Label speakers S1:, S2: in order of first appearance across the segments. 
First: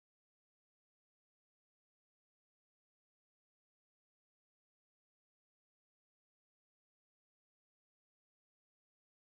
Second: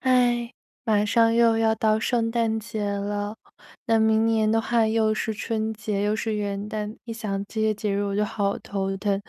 S1: 哎，马上又要到圣诞节了，那明年的话又是春节，又是元旦，一想这些节日我就好头疼。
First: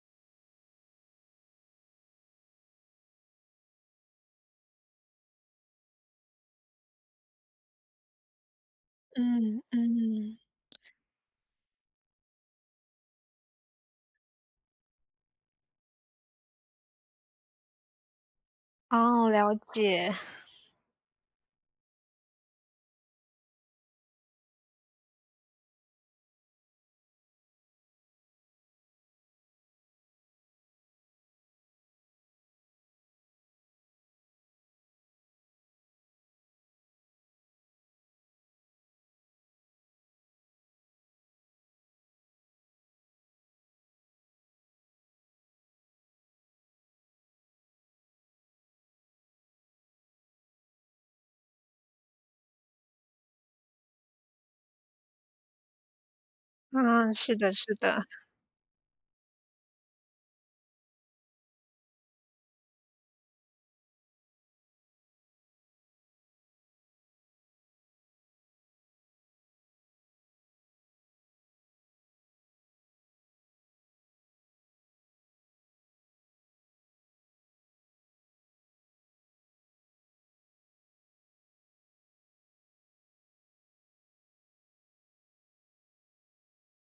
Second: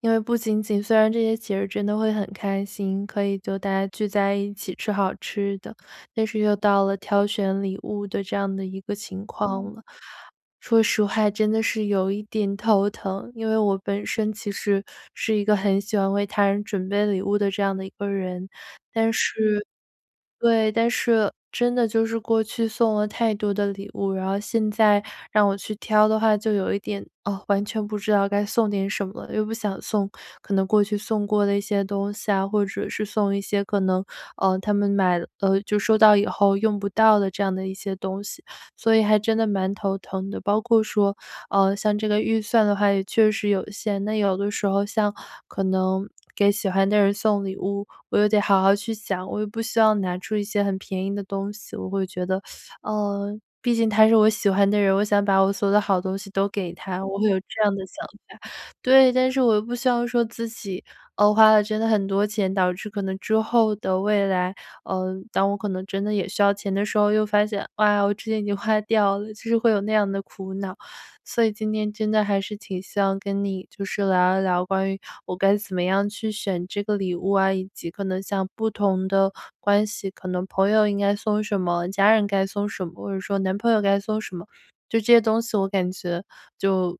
S1: 因为不仅仅虽然这些节日真的会很开心，可以就大家聚在一起吃好吃的，但是又到了挑选礼物的这样的一个情况
S2: 嗯
S1: 了。
S2: 嗯，
S1: 说实话，真的是有一点头疼，因为我本身其实是一个很喜欢为他人准备礼物的这样的一个人，但
S2: 哦，了
S1: 是
S2: 解。
S1: 对，但是真的就是过去送了太多的礼物，然后现在让我去挑的话，就有一点哦，完全不知道该送点什么了，又不想送可能过去送过的一些东西啊，或者是送一些可能他们买了就收到以后用不到的这样的一些东西，所以还真的蛮头疼的。包括说像这个预算的话也确实有限。那有的时候像可能给喜欢的人送礼物，我又得好好去想，我又不希望拿出一些很便宜的东西，我会觉得，毕竟他是我喜欢的人，我想把我所有的好东西都给他，
S2: 嗯，
S1: 我会
S2: 是
S1: 有
S2: 的
S1: 这样
S2: 是
S1: 的
S2: 的，
S1: 想法。对，但是我又不希望说自己，花了真的很多钱，导致可能之后的未来，当我可能真的也需要钱的时候，又发现，哇，我之前已经花掉了，就是会有那样的苦恼。所以今天真的还是挺希望跟你就是聊一聊关于我该怎么样去选这个礼物啊，以及可能像不同的关系，可能朋友应该送什么，家人该送什么，或者说男朋友该送什么，就这些东西我感觉就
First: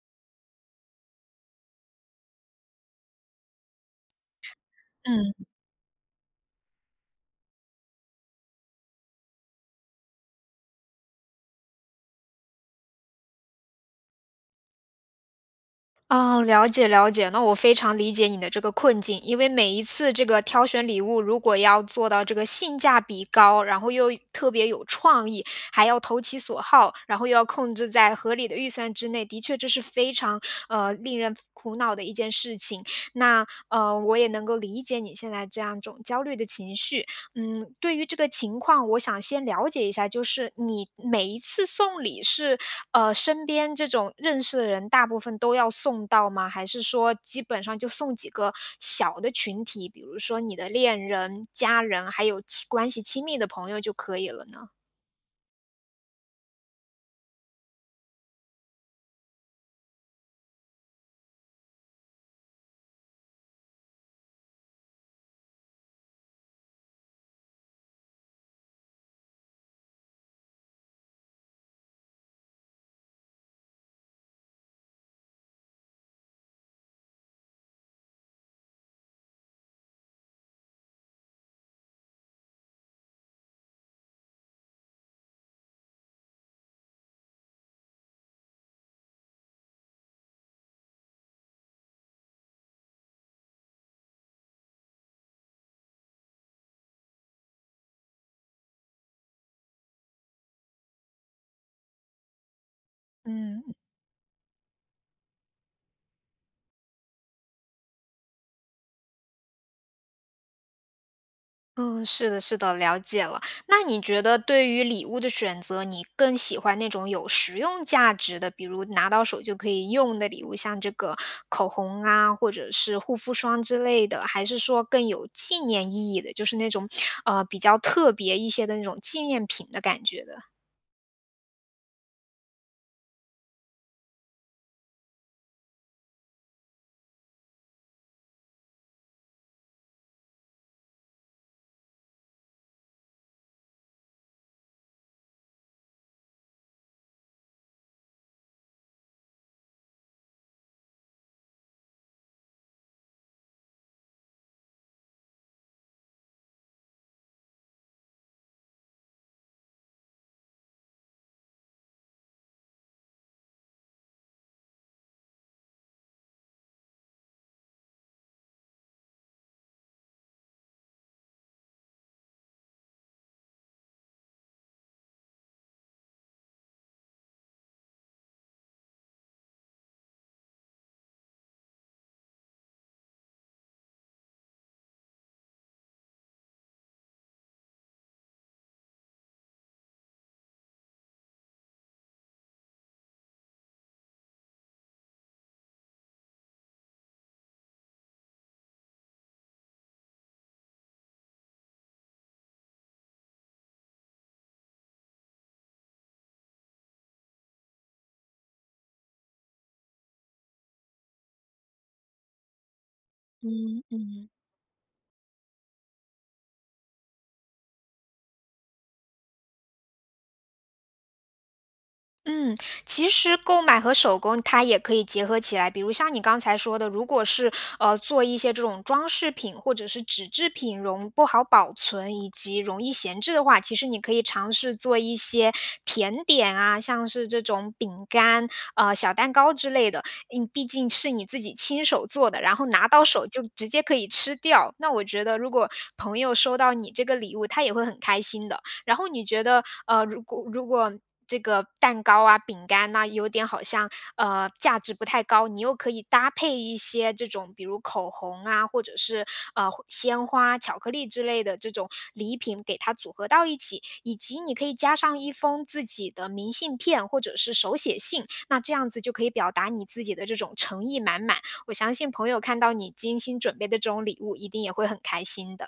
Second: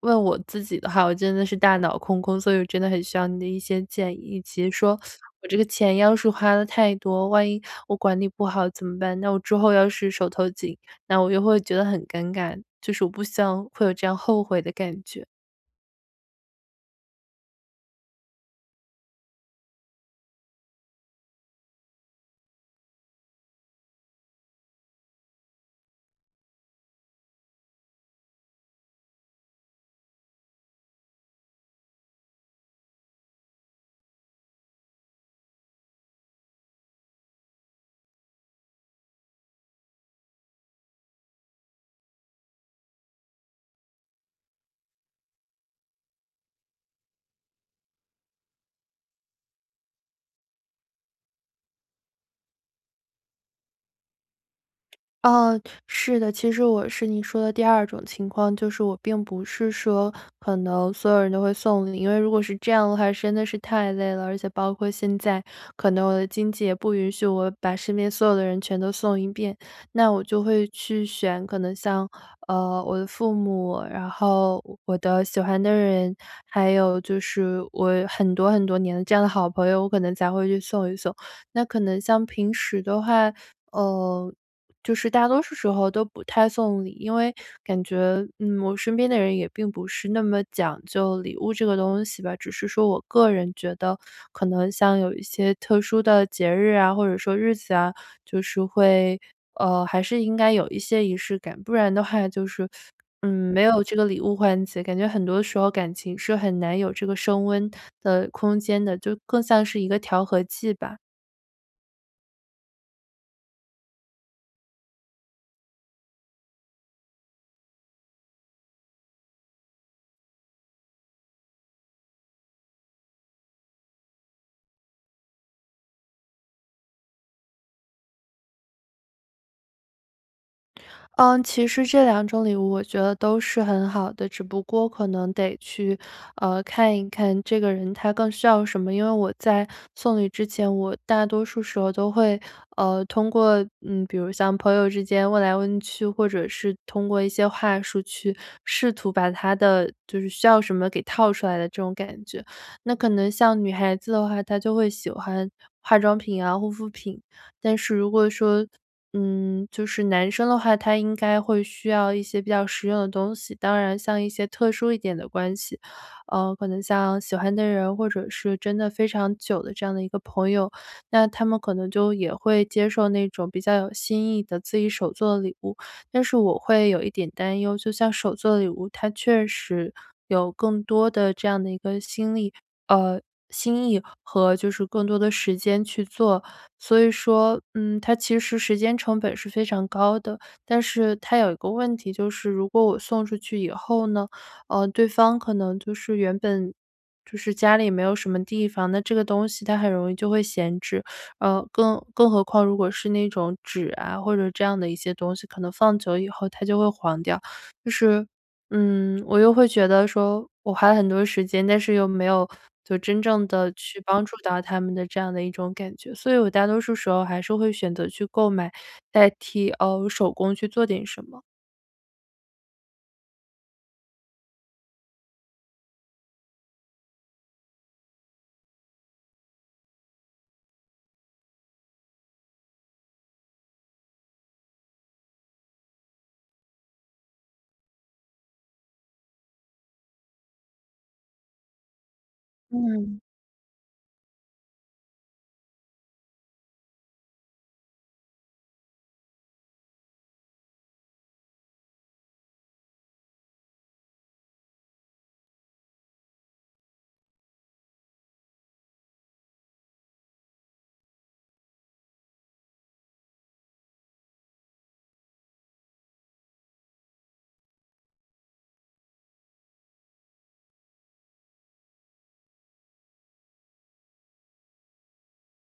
S1: 问我自己的话，我真的是大脑空空，所以我真的很需要你的一些建议，以及说
S2: 嗯，
S1: 我这个钱要是花的太多，万一我管理不好怎么办？那我之后要是手头紧那我又会觉得很尴尬，就是我不希望会有这样后悔的感觉。
S2: 哦，了解了解。那我非常理解你的这个困境，因为每一次这个挑选礼物，如果要做到这个性价比高，然后又特别有创意，还要投其所好，然后又要控制在合理的预算之内，的确这是非常，令人苦恼的一件事情。那，我也能够理解你现在这样一种焦虑的情绪。嗯，对于这个情况，我想先了解一下，就是你每一次送礼是，身边这种认识的人大部分都要送到吗？还是说基本上就送几个小的群体，比如说你的恋人、家人，还有亲关系亲密的朋友就可以了呢？
S1: 哦，是的，其实我是你说的第二种情况，就是我并不是说可能所有人都会送礼，因为如果是这样的话，真的是太累了，而且包括现在可能我的经济也不允许我把身边所有的人全都送一遍，那我就会去选可能像我的父母，然后我的喜欢的人，还有就是我很多很多年的这样的好朋友，我可能才会去送一送。那可能像平时的话。呃，就是大多数时候都不太送礼，因为感觉，嗯，我身边的人也并不是那么讲究礼物这个东西吧。只是说我个人觉得，可能像有一些特殊的节日啊，或者说日子啊，就是会，还是应该有一些仪式感，不然的话就是，嗯，没
S2: 嗯，
S1: 有这个礼物环节，感觉很多时候感情是很难有这个升温的空间的，就更像是一个调和剂吧。
S2: 嗯，是的，是的，了解了。那你觉得对于礼物的选择，你更喜欢那种有实用价值的，比如拿到手就可以用的礼物，像这个口红啊，或者是护肤霜之类的，还是说更有纪念意义的，就是那种比较特别一些的那种纪念品的感觉的？
S1: 嗯，其实这两种礼物我觉得都是很好的，只不过可能得去，看一看这个人他更需要什么。因为我在送礼之前，我大多数时候都会，通过嗯，比如像朋友之间问来问去，或者是通过一些话术去试图把他的就是需要什么给套出来的这种感觉。那可能像女孩子的话，她就会喜欢化妆品啊、护肤品，但是如果说嗯，就是男生的话，他应该会需要一些比较实用的东西。当然，像一些特殊一点的关系，可能像喜欢的人，或者是真的非常久的这样的一个朋友，那他们可能就也会接受那种比较有新意的自己手做的礼物。但是我会有一点担忧，就像手做的礼物，它确实有更多的这样的一个心力，呃，心意和就是更多的时间去做。所以说，嗯，它其实时间成本是非常高的，但是它有一个问题，就是如果我送出去以后呢，对方可能就是原本就是家里没有什么地方，那这个东西它很容易就会闲置，更何况如果是那种纸啊，或者这样的一些东西，可能放久以后它就会黄掉，就是嗯，我又会觉得说我花了很多时间，但是又没有就真正的
S2: 嗯
S1: 去帮
S2: 嗯。
S1: 助到他们的这样的一种感觉。所以我大多数时候还是会选择去购买，代替，哦手工去做点什么。
S2: 嗯，其实购买和手工它也可以结合起来，比如像你刚才说的，如果是做一些这种装饰品或者是纸制品容不好保存以及容易闲置的话，其实你可以尝试做一些甜点啊，像是这种饼干、小蛋糕之类的。嗯，毕竟是你自己亲手做的，然后拿到
S1: 嗯。
S2: 手就直接可以吃掉。那我觉得如果朋友收到你这个礼物，他也会很开心的。然后你觉得，如果这个蛋糕啊、饼干呐、有点好像价值不太高，你又可以搭配一些这种，比如口红啊，或者是鲜花、巧克力之类的这种礼品，给它组合到一起，以及你可以加上一封自己的明信片或者是手写信，那这样子就可以表达你自己的这种诚意满满。我相信朋友看到你精心准备的这种礼物，一定也会很开心的。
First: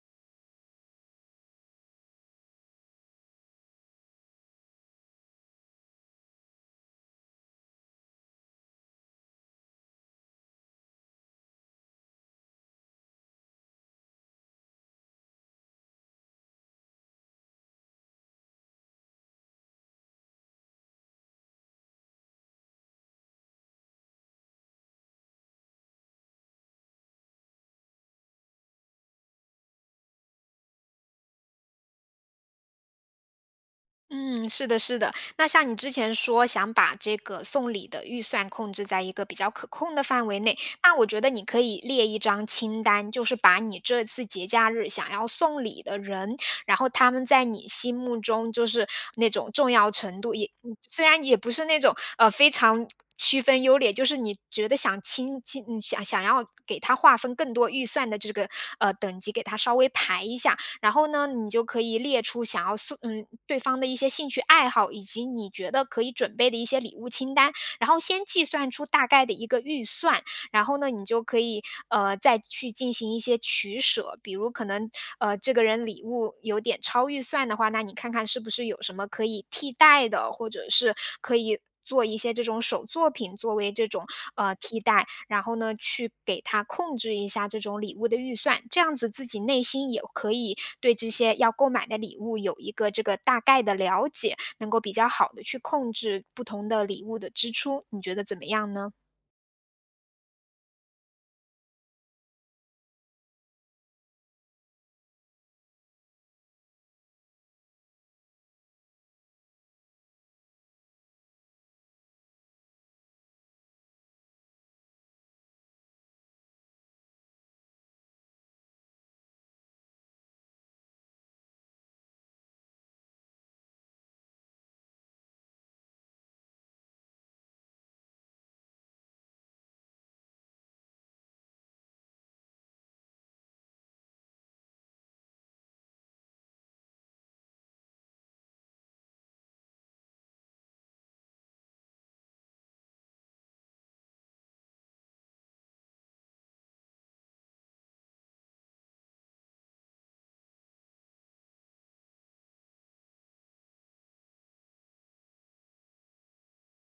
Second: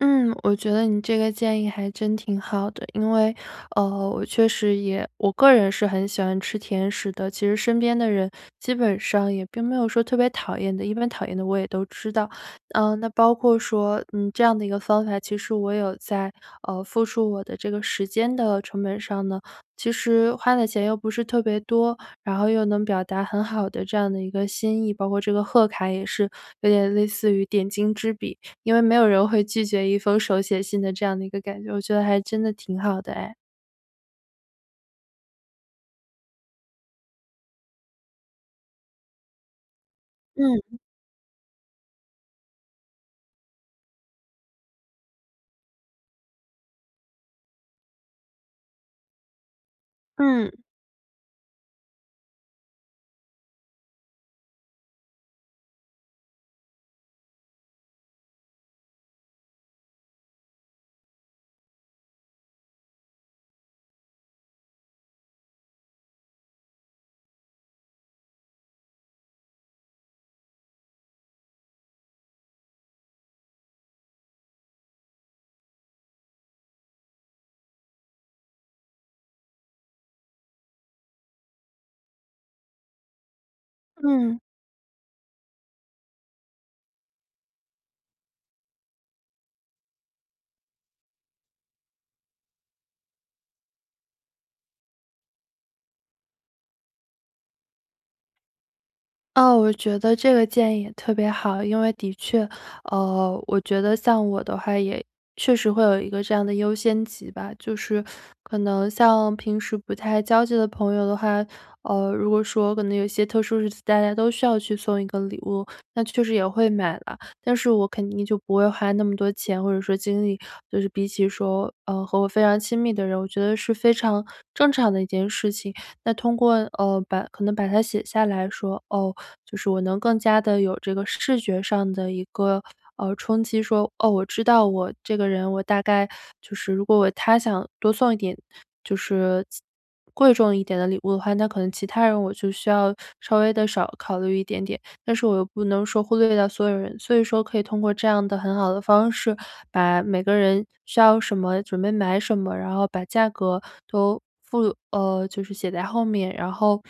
S1: 嗯，我觉得你这个建议还真挺好的，因为，我确实也，我个人是很喜欢吃甜食的。其实身边的人基本上也并没有说特别讨厌的，一般讨厌的我也都知道。嗯、那包括说，嗯，这样的一个方法，其实我有在付出我的这个时间的成本上呢，其实花的钱又不是特别多，然后又能表达很好的这样的一个心意，包括这个贺卡也是有点类似于点睛之笔。因为没有人会拒绝一封手写信的这样的一个感觉，我觉得还真的挺好的哎。
S2: 嗯，是的，是的。那像你之前说想把这个送礼的预算控制在一个比较可控的范围内，
S1: 嗯，
S2: 那我觉得你可以列一张清单，就是把你这次节假日想要送礼的人，然后他们在你心目中就是那种重要程度也，
S1: 嗯，
S2: 嗯虽然也不是那种非常。区分优劣，就是你觉得想亲亲，嗯想要给他划分更多预算的这个等级，给他稍微排一下，然后呢，你就可以列出想要送嗯对方的一些兴趣爱好，以及你觉得可以准备的一些礼物清单，然后先计算出大概的一个预算，然后呢，你就可以再去进行一些取舍，比如可能这个人礼物有点超预算的话，那你看看是不是有什么可以替代的，或者是可以。做一些这种手作品作为这种
S1: 嗯。
S2: 替代，然后呢，去给他控制一下这种礼物的预算，这样子自己内心也可以对这些要购买的礼物有一个这个大概的了解，能够比较好的去控制不同的礼物的支出，你觉得怎么样呢？
S1: 哦，我觉得这个建议也特别好，因为的确，我觉得像我的话，也确实会有一个这样的优先级吧，就是可能像平时不太交际的朋友的话，如果说可能有些特殊日子，大家都需要去送一个礼物，那确实也会买了，但是我肯定就不会花那么多钱，或者说精力，就是比起说，和我非常亲密的人，我觉得是非常正常的一件事情。那通过把可能把它写下来说，哦，就是我能更加的有这个视觉上的一个，冲击说，哦，我知道我这个人，我大概就是如果我他想多送一点，就是贵重一点的礼物的话，那可能其他人我就需要稍微的少考虑一点点。但是我又不能说忽略掉所有人，所以说可以通过这样的很好的方式，把每个人需要什么，准备买什么，然后把价格都附就是写在后面，然后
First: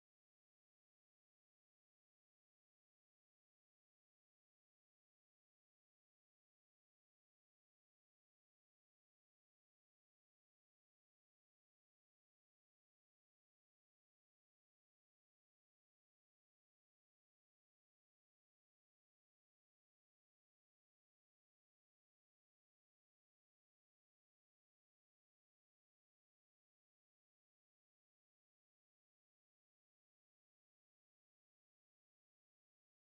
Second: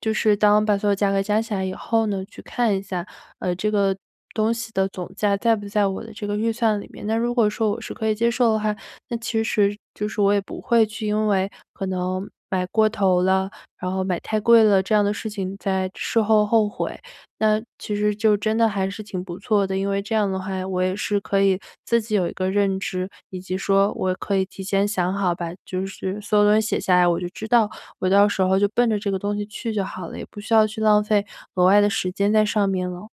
S1: 就是当把所有价格加起来以后呢，去看一下，这个东西的总价在不在我的这个预算里面。那如果说我是可以接受的话，那其实就是我也不会去因为可能买过头了，然后买太贵了这样的事情在事后后悔。那其实就真的还是挺不错的，因为这样的话，我也是可以自己有一个认知，以及说我可以提前想好，把就是所有东西写下来，我就知道我到时候就奔着这个东西去就好了，也不需要去浪费额外的时间在上面了。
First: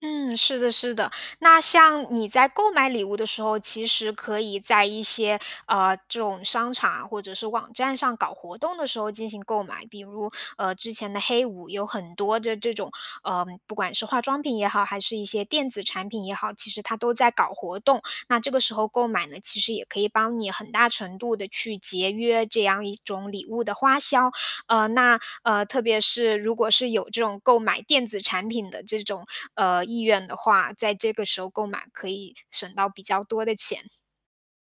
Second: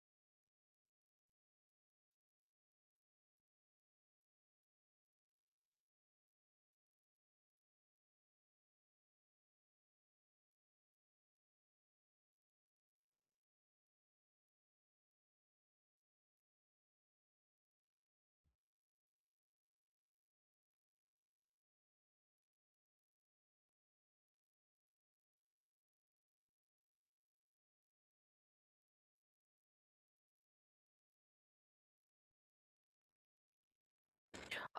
S2: 嗯，是的，是的。那像你在购买礼物的时候，其实可以在一些这种商场啊，或者是网站上搞活动的时候进行购买。比如之前的黑五有很多的这种不管是化妆品也好，还是一些电子产品也好，其实它都在搞活动。那这个时候购买呢，其实也可以帮你很大程度的去节约这样一种礼物的花销。那特别是如果是有这种购买电子产品的这种意愿的话，在这个时候购买可以省到比较多的钱。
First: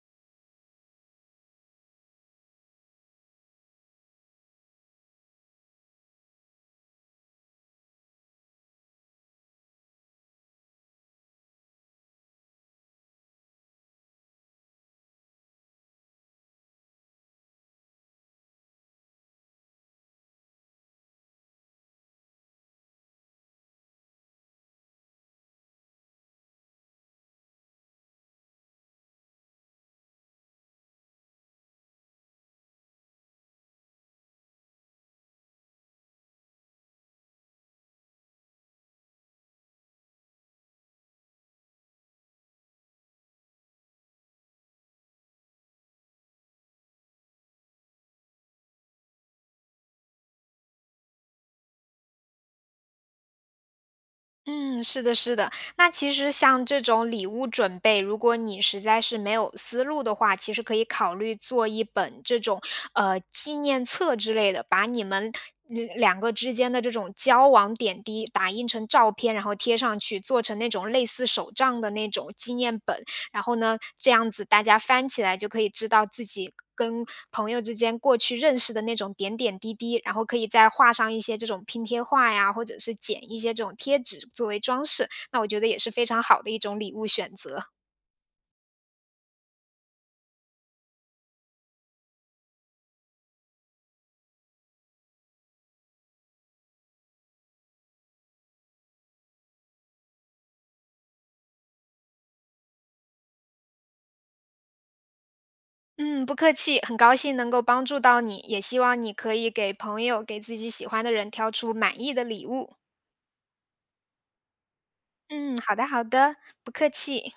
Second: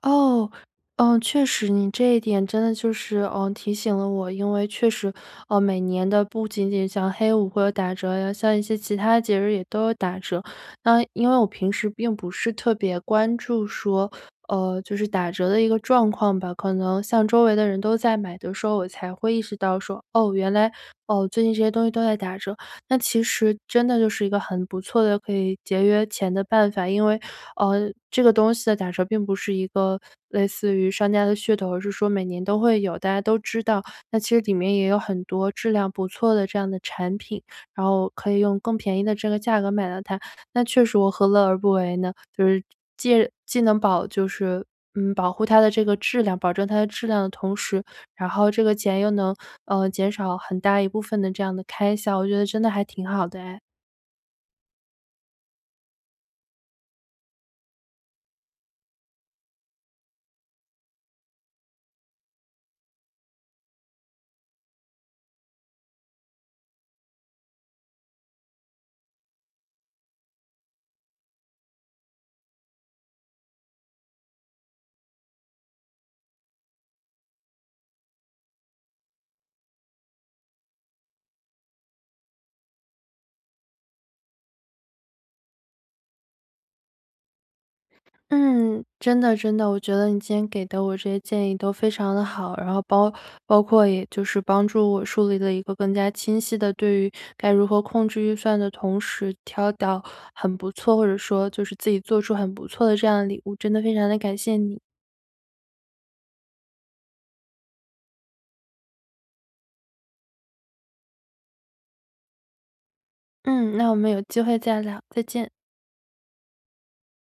S1: 哦，嗯，确实，你这一点真的就是，嗯，提醒了我，因为确实，哦，每年的不仅仅像黑五会有打折呀，像一些其他节日也都有打折。那因为我平时并不是特别关注说，就是打折的一个状况吧，可能像周围的人都在买的时候，我才会意识到说，哦，原来，哦，最近这些东西都在打折。那其实真的就是一个很不错的可以节约钱的办法，因为这个东西的打折并不是一个类似于商家的噱头，而是说每年都会有，大家都知道。那其实里面也有很多质量不错的这样的产品，然后可以用更便宜的这个价格买到它。那确实我何乐而不为呢？就是既能保就是嗯，保护它的这个质量，保证它的质量的同时，然后这个钱又能，减少很大一部分的这样的开销，我觉得真的还挺好的哎。
S2: 嗯，是的，是的。那其实像这种礼物准备，如果你实在是没有思路的话，其实可以考虑做一本这种纪念册之类的，把你们嗯两个之间的这种交往点滴打印成照片，然后贴上去，做成那种类似手账的那种纪念本。然后呢，这样子大家翻起来就可以知道自己跟朋友之间过去认识的那种点点滴滴，然后可以再画上一些这种拼贴画呀，或者是剪一些这种贴纸作为装饰，那我觉得也是非常好的一种礼物选择。
S1: 嗯，真的真的，我觉得你今天给的我这些建议都非常的好，然后包包括也就是帮助我树立了一个更加清晰的对于该如何控制预算的同时，挑到很不错，或者说就是自己做出很不错的这样的礼物，真的非常的感谢你。
S2: 嗯，不客气，很高兴能够帮助到你，也希望你可以给朋友、给自己喜欢的人挑出满意的礼物。
S1: 嗯，那我们有机会再聊，再见。
S2: 嗯，好的好的，不客气。